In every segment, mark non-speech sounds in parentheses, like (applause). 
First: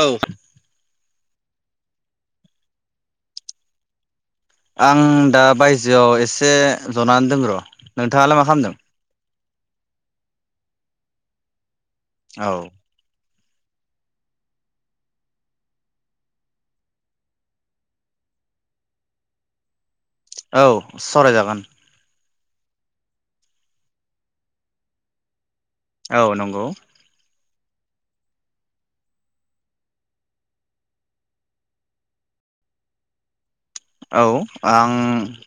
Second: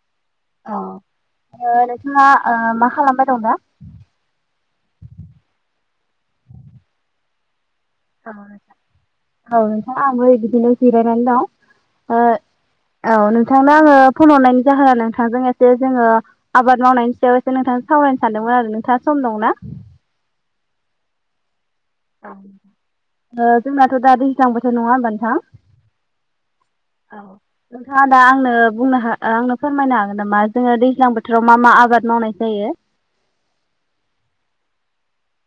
औ। औ ओ नोंथाङा मा खालामबाय दं दा? आं दा बायजोआव एसे जनानै दों र'। नोंथाङालाय मा खालामदों? औ नोंथां आं बिदिनो जिरायानानै दं। ओ औ औ। नोंथांनो आङो फन हरनायनि जाहोना नोंथांजों एसे जोङो आबाद मावनायनि सायाव एसे नोंथां सावरायनो सानदोंमोन आरो नोंथाङा सम दंना। औ सरायजागोन। जोंनाथ' दा दैज्लां बोथोर नङा होमबा नोंथां। औ नंगौ। बोथोर नोंथाङा दा आंनो बुंनो हा आंनो फोरमायनो हागोन नामा जोङो दैज्लां बोथोराव मा मा आबाद मावनाय जायो औ आं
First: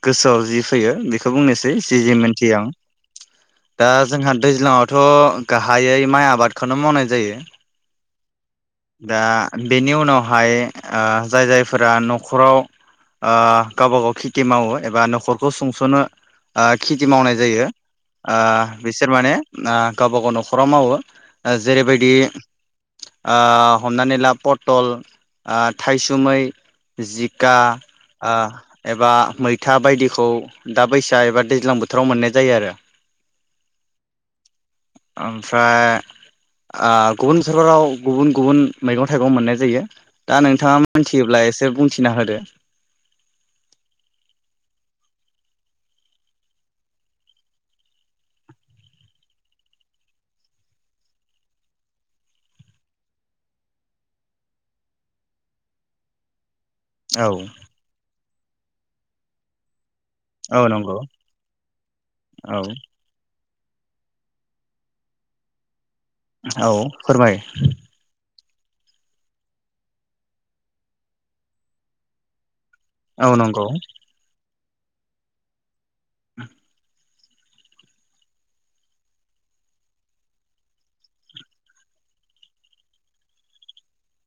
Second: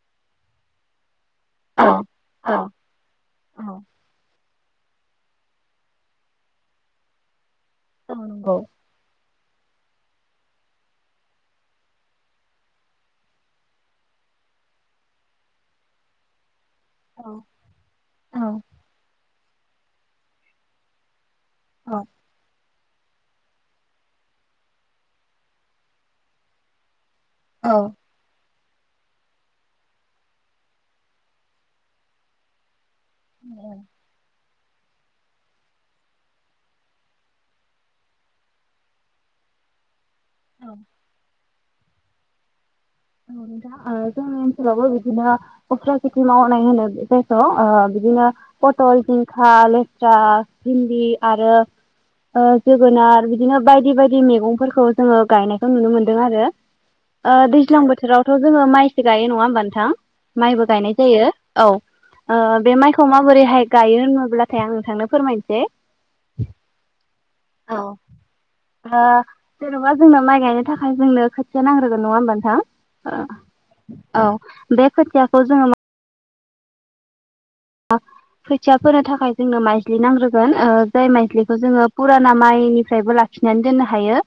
गोसोआव जि फैयो बेखौ खौ बुंनोसै सि जि मोनथियो आं दा जोंहा दैज्लाङावथ' गाहायै माइ आबादखौनो मावनाय जायो औ नंगौ दा बेनि उनावहाय जाय जायफोरा न'खराव गावबा गाव खेथि मावो एबा न'खरखौ सुंस'नो ओ खेथि मावनाय जायो ओ बिसोर माने ना गावबा गाव न'खराव मावो जेरैबायदि ओ हमनानै ला पटल ओ थायसुमै जिखा ओ एबा मैथा बायदिखौ दा बैस एबा दैज्लां बोथोराव मोननाय जायो आरो औ ओमफ्राय ओ गुबुन सरखाराव गुबुन गुबुन मैगं थाइगं मोननाय जायो दा नोंथाङा मिथियोब्ला एसे बुंथिना होदो औ दा जोंनि ओनसोलावबो बिदिनो उस्रा खेथि मावनाय होनो जायखौ' बिदिनो पथल जिंखा लेस्रा भिन्दि आरो जोगोनार बिदिनो बायदि बायदि मैगंफोरखौ जोङो गायनायखौ नुनो मोनदों आरो औ ओ दैज्लां बो आवथ जोङो माइसो गायो नङा होमबा नथां औ माइबो गायनाय नंगौ जायो औ ओ औ बे माइखौ माबोरैहाय गायो होनोब्लाथाय आं नोंथांनो फोरमायनोसै औ फोरमाय औ ओ जेन'बा जोंनो माइ गायनो थाखाय जोंनो खोथिया नांग्रोगोन नङा होमबा नोंथां औ नंगौ अ औ बे खोथियाखौ जोङो मा (unintelligible) खोथिया फोनो थाखाय जोंनो माइज्लि नांग्रोगोन जाय माइजलिखौ जोङो फुराना माइनिफ्रायबो लाखिनानै दोननो हायो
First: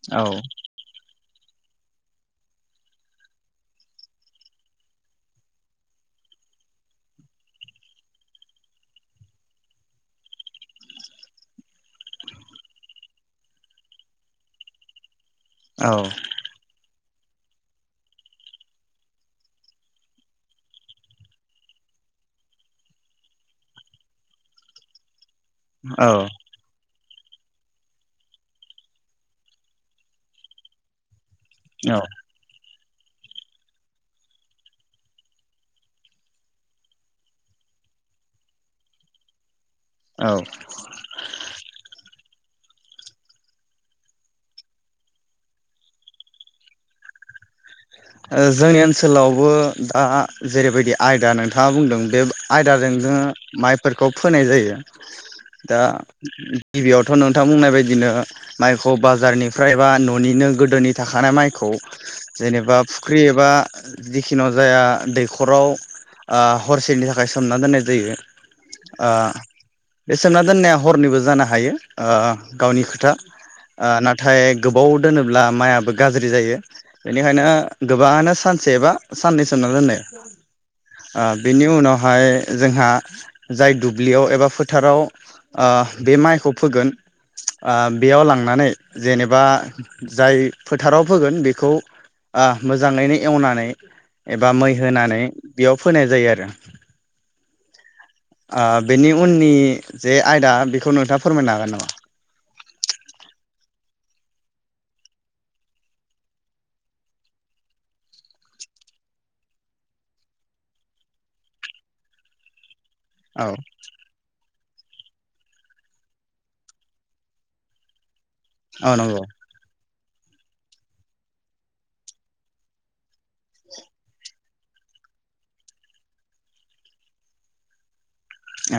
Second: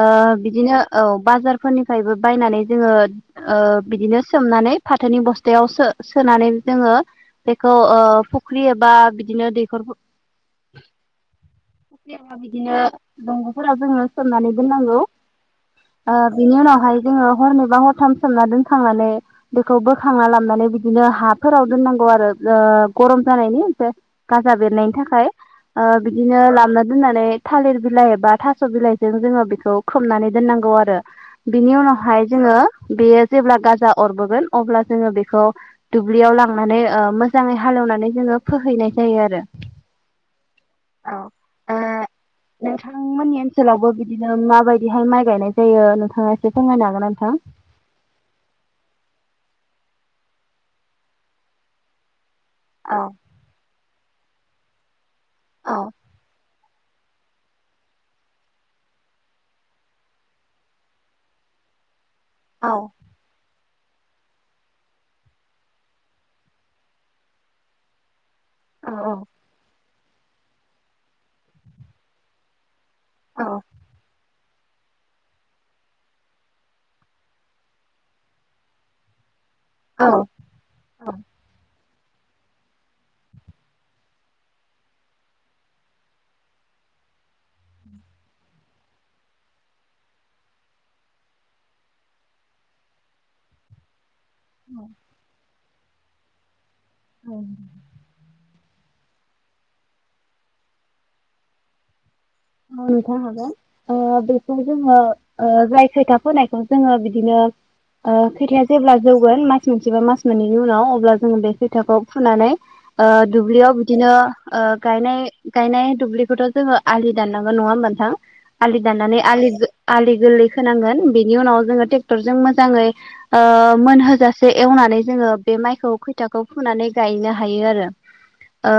ओ औ बिदिनो औ बाजारफोरनिफ्रायबो बायनानै जोङो ओ बिदिनो सोमनानै फाथोनि बस्थायाव सो सोनानै जोङो खौ ओ फुख्रि एबा बिदिनो दैखर फख्रि एबा बिदिनो दंग'फोरा जोङो सोमनानै दोननांगौ आ औ बिनि उनावहाय जोङो हरनैबा हरथाम सोमना दोनखांनानै बेखौ बोखांना लाबनानै बिदिनो हाफोराव दोननांगौ आरो ओ गरम जानायनि ओमफाय गाजा बेरनायनि थाखाय ओ बिदिनो लामला दोननानै माने थालिर बिलाइ एबा थास' बिलाइजों जोङो बेखौ खोबनानै दोननांगौ आरो बिनि औ उनावहाय जोङो बेयो जेब्ला गाजा अरबोगोन अब्ला जोङो बेखौ दुब्लियाव लांनानै ओ मोजाङै हालेवनानै जोङो फोहैनाय जायो आरो औ नोंथांमोननि ओनसोलावबो बिदिनो माबायदिहाय माइ गायनाय जायो नोंथाङा एसे फोरमायनो हागोन ना नोंथां ओ जोंनि ओनसोलावबो दा जेरैबायदि आयदा नोंथाङा बुंदों बे आयदाजों जोङो माइ फोरखौ फोनाय जायो दा गिबियावथ' नोंथां बुंनाय बदिनो माइखौ बाजारनिफ्राय बा न'निनो गोदोनि थाखानाय माइखौ जेनेबा एबा जिखिुनु जाया दैखराव ओ हरसेनि थाखाय सोमना दोननाय जायो आ बे सोमना दोननाया हरनैबो जानो हायो गावनि खोथा था आ ना नाथाय गोबाव दोनोब्ला माइयाबो गाज्रि जायो बेनिखायनो गोबाङानो सानसे एबा साननैसो सोमना दोनो आ बेनि उनाव माय जोंहा जाय दुब्लियाव एबा फोथाराव आं बे माइखौ फोगोन आ बेयाव लांनानै जेनेबा जाय फोथाराव फोगोन बेखौ आ मोजाङैनो एवनानै एबा मै होनानै बेयाव फोनाय जायो आरो औ आं बेनि उननि जे आयदा बेखौ नोंथाङा फोरमायनो हागोन नामा औ नोंथां हागोन ओ बेखौ जोङो ओ जाय खैथिया फोनायखौ जोङो ओ बिदिनो खैथिया जेब्ला जौगोन मास मोनसे बा मास मोननैनि उनाव अब्ला जोङो बे खैथियाखौ फुनानै ओ औ दुब्लियाव बिदिनो ओ गाय गायनाय दुब्लिखौथ' जोङो आलि दाननांगोन नङा होनबा नोंथां आलि औ दाननानै नंगौ आलि जो आलि गोरलै खोनांगोन बेनि उनाव जोङो ट्रेक्टरजों मोजाङै ओ मोनहोजासे एवनानै जोङो बे माइखौ खैथियाखौ फुनानै गायनो हायो आरो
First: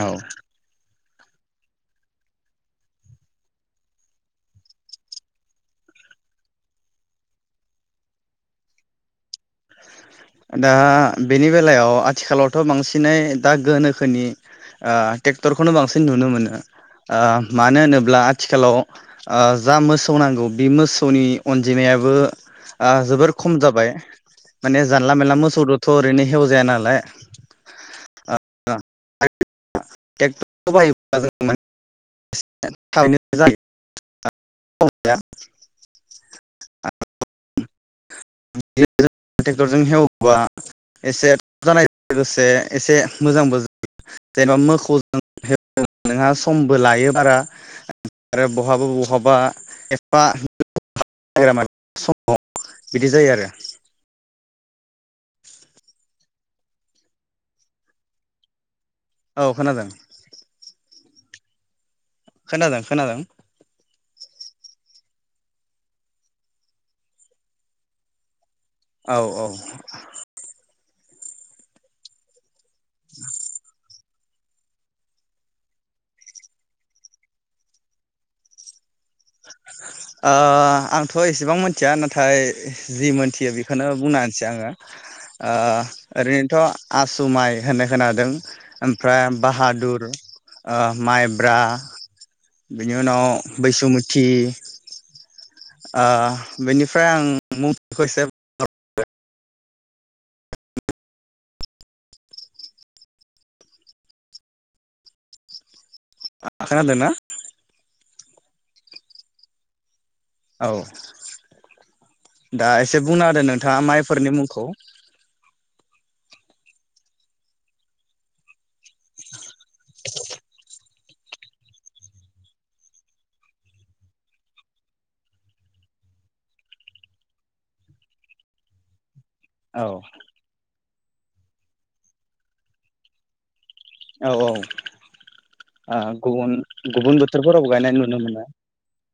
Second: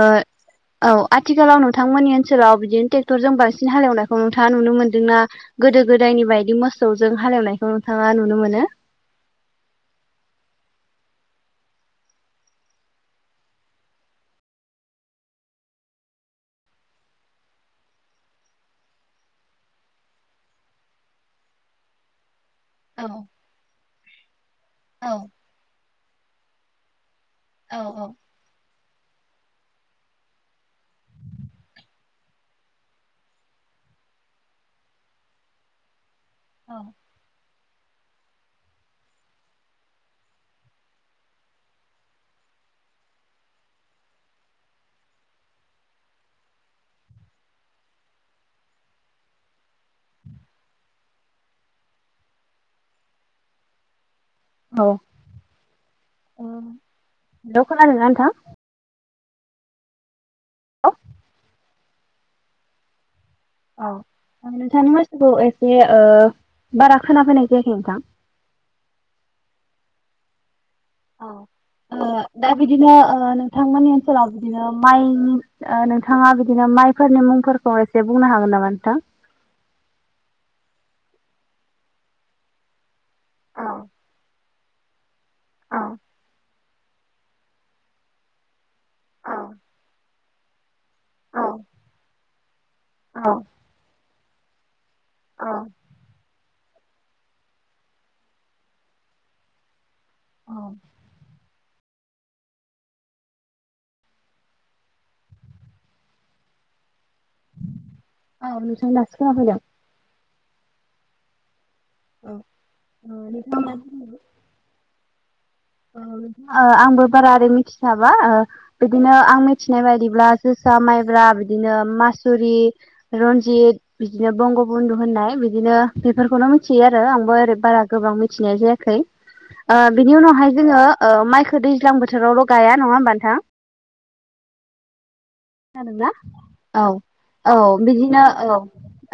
औ औ आथिखालाव नोंथांमोननि ओनसोलाव बिदिनोे ट्रेक्टरजों बांसिन हालेवनायखौ नोंथाङा नुनो मोनदोंना गोदो गोदायनि बायदि मोसौजों हालेवनायखौ नोंथाङा नुनो मोनो दा बेनि बेलायाव आथिखालावथ' बांसिनै दा गोनोखोनि ओ ट्रेक्टरखौनो बांसिन नुनो मोनो मानो ओ मानो होनोब्ला आथिखालाव जा मोसौ नांगौ बे मोसौनि अनजिमायाबो ओ जोबोर खम जाबाय माने जानला मानला मोसौ थ' ओरैनो हेवजाया नालाय टर बायो (unintelligible) औ ट्रेक्टरजों हेवोबा एसे थ जानाय लोगोसे एसे मोजांबो जायो जेनेबा मोसौजोंव नोंहा समबो लायो बारा आरो बहाबा बहाबा एफाग म समाव (unintelligible) बिदि जायो आरो औ ओ न (unintelligible) ङा नन्थां औ खोनादों (unintelligible) खोनादों खोनादों औ नोंथांनि माथोखौ एसे बारा खोनाफैनाय जायाखै नोंथां औ औ औ ओ दा बिदिनो ओ नोंथां मोननि ओनसोलाव बिदिनो माइनि नोंथाङा बिदिनो माइफोरनि मुंफोरखौ एसे बुंनो हागोन नामा नोंथां ओ आंथ' एसेबां मिथिया नाथाय जि मोनथियो बेखौनो बुंना होनोसै आङो (inaudible) ओ ओरैनोथ' आसु माइ होननो खोनादों ओमफ्राय बाहादुर ओ माइब्रा बिनि उनाव बैसुमुथि थि ओ बेनिफ्राय आं मथिखौ एसे (unintelligible) औ खोना दोंना औ नोंथां दासो खोनाफैदों औ दा एसे बुंना होदों नोंथाङा माइफोरनि मुंखौ आंबो बारा आरोओरै मिथिखाबा बिदिनो आं मिथिनाय बायदिब्ला जोसा माइब्रा बिदिनो मासुरि रन्जित बिदिनो बंगबन्धु होननाय बिदिनो बेफोरखौनो मिथियो आरो आंबो ओरै बारा गोबां मिथिनाय जायाखै ओ औ बिनि उनाव हाय जोङो माइखौ दैज्लां बोथोरावल' गाया नङा होमबा नोंथां औ औ ओ खादोंना गुबुन औ गुबुन औ बोथोरफोराव गायनाय नुनो बिदिनो मोनो औ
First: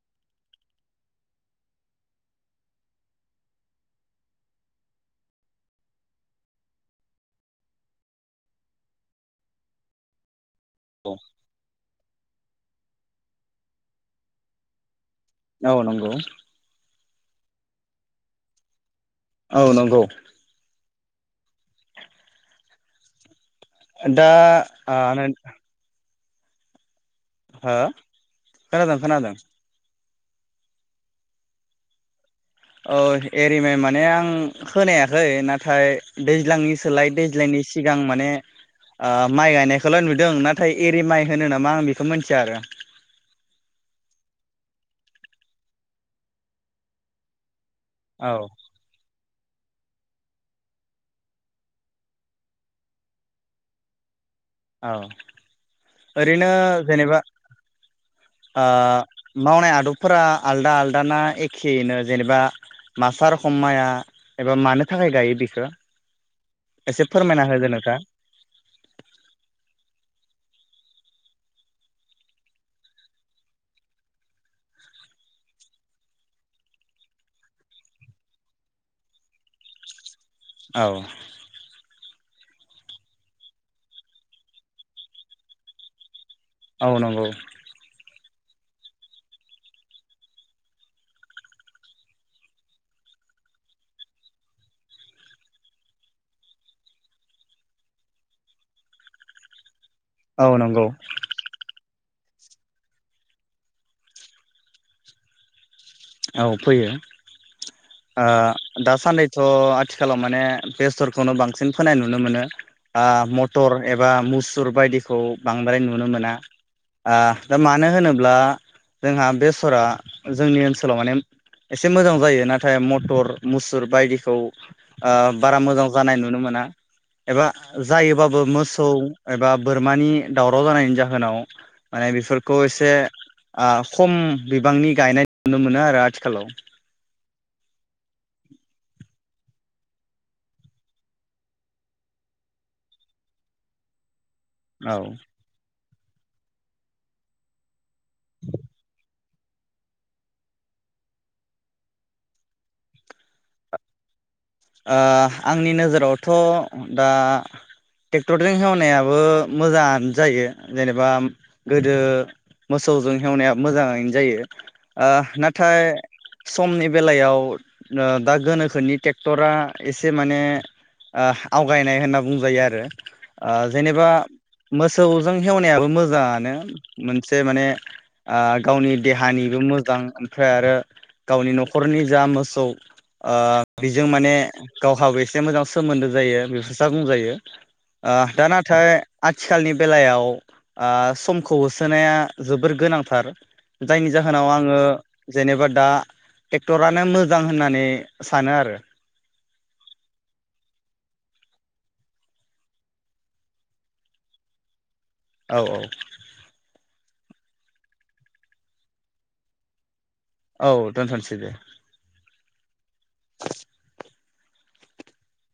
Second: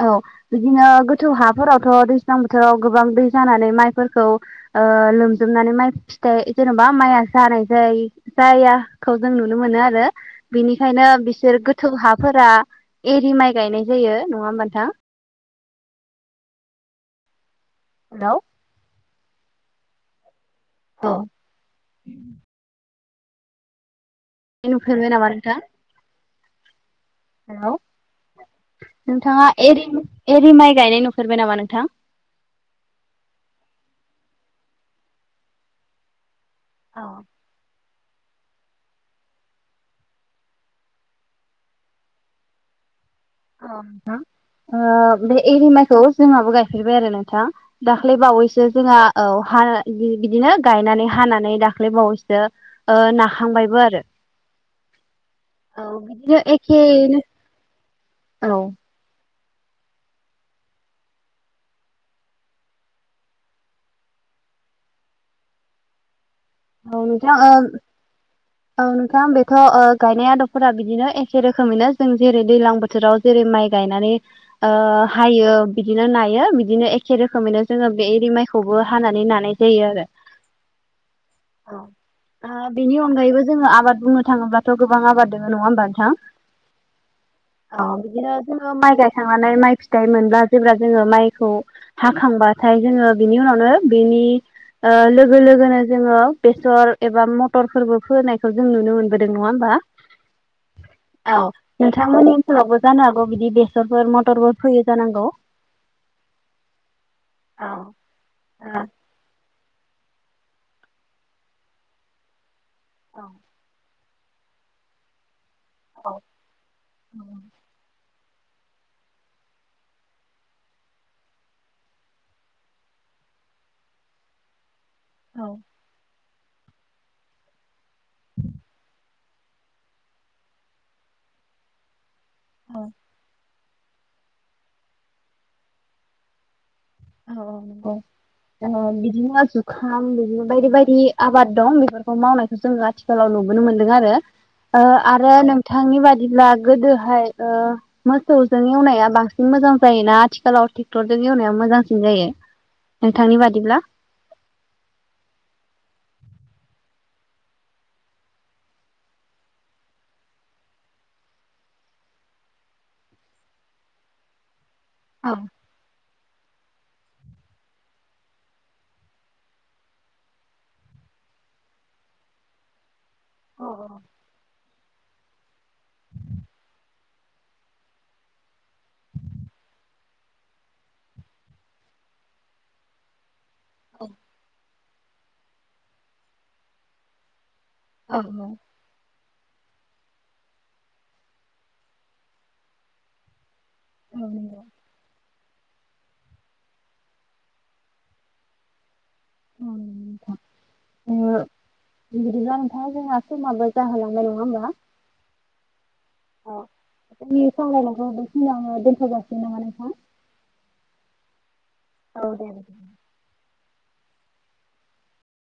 औ बिदिनो गोथौ हाफोरावथ' दैज्लां बोथोराव गोबां दै जानानै माइफोरखौ लोमजोबनानै माइ फिथाइ जेन'बा माइआ जानाय जाय जायाखौ जों नुनो मोनो आरो बेनिखायनो गोथौ हाफोरा एरि माइ गायनाय जायो नङा होम नोंथां औ नंगौ हेल' औ नंगौ औ दा आ नुफेरबाय हेलौ खोनादों खोनादों नोंथाङा एरै एरि माइ गायनाय नुफेरबाय नामा नोंथां औ एरिमाइ माने आं खोनायाखै नाथाय दैज्लांनि सोलाय दैज्लांनि सिगां माने माइ ओ गायनायखौल' नुदों नाथाय एरि माइ होनो नामा आं बेखौ मिथिया आरो अ नोंथां ओ बे एरि माइखौ जोंहाबो गायफेरबाय आरो नोंथां दाख्लै औ बावैसो जोंहा औ हा बिदिनो गायनानै हानानै दाख्लै बावैसो ओ नाखांबायबो आरो औ औ बिदिनो ओरैनो जेनेबा एखेयैनो ओ औ मावनाय आदबफोरा आलदा आलदा ना एखेयैनो जेनेबा मास्टार हमनाया एबा मानो थाखाय गायो बेखो औ नोंथां ओ औ नोंथां बे थ' ओ गायनाय आदबफोरा बिदिनो एखे रोखोमैनो जों जेरै दैलां बोथोराव जेरै माइ गायनानै ओ हायो बिदिनो नायो बिदिनो एखे रोखोमैनो जोङो बे एरि माइखौबो हानानै नानाय जायो आरो औ औ ओ बेनि अनगायैबो जोङो आबाद बुंनो थाङोब्लाथ' गोबां आबाद दोङ नङा होमबा नोंथां औ नंगौ औ बिदिनो जोङो माइ गायखांनानै माइ फिथाइ मोनब्ला जेब्ला जोङो माइखौ हाखांबाथाय जोङो बिनि उनावनो बिनि ओ लोगो लोगोनो जोङो बेसर एबा मटरफोरबो फोनायखौ जों नुनो मोनबोदों नङा होमबा औ नंगौ नोंथांमोननि ओनसोलावबो जानो हागौ बिदि बेसरफोर मथरफोर फैयो जानांगौ औ फैयो ओ दासान्नैथ' आथ आथिखालाव माने बेसरखौनो बांसिन फोनाय नुनो मोनो आ मटर एबा मुसुर बायदिखौ बांद्राय नुनो मोना आ दा मानो होनो ब्ला जोंहा बेसरा जोंनि ओनसो सोलाव माने एसे मोजां जायो नाथाय मटर मुसुर बायदिखौ ओ बारा मोजां जानाय नु नुनो मोना एबा जायोबाबो मौसौ एबा बोरमानि दावराव जानायनि जोहोनाव माने बि फोरखौ एसे ओ खम बिबांनि गायनाय नुनो मोनो आरो आथिखालाव औ औ नंगौ जेन बिदिनो जुखाम बिदि बायदि बायदि आबाद दं बेफोरखौ मावनायखौ जोङो आथिखालाव नुबोनो मोनदों आरो ओ औ ओ आरो नोंथा थांनि बादिब्ला गोदोहाय ओ मोसौजों एवनाया बांस (unintelligible) मोजां जायोना आथिखालाव थेक्टरजों एवनाया मोजां स सिन जायो नोंथांनि बादिब्ला ओ आंनि नोजोरावथ' दा थेक्टरजों हेवनायाबो मोजाङानो जायो जेनेबा म गोदो मोसौजों हेवनायाबो मोजाङैनो जायो ओ नाथाय समनि बेलायाव ओ दा गोनोखोनि टेक टरा एसे माने ओह आवगायनाय होनना बुंजायो आरो ओ जेनेबा मोसौजों हेवनायाबो मोजाङानो मोनसे माने आ गावनि देहानिबो मोजां ओमफ्राय आरो गावनि न'खरनि जा मोसौ ओ बेजों माने गावहाबो एसे मोजां सोमोन्दो जायो बेफोरसा बुंजायो ओ दा नाथाय आथिखालनि बेलायाव आ समखौ होसोनाया जोबोर गोनांथार जायनि औ जाहोनाव नंगौ आङो जेनेबा दा थेक्टरानो मोजां होननानै स सानो आरो औ दे बिदिब्ला नोंथां जोंहा समाबो जाहोलांनाय नङा होमबा औ -औ नि सावरायनायखौ बे खिनिआवनो दोनथ' जासिगोन नामा नोंथां? औ दोनथ'नोसै दे औ देे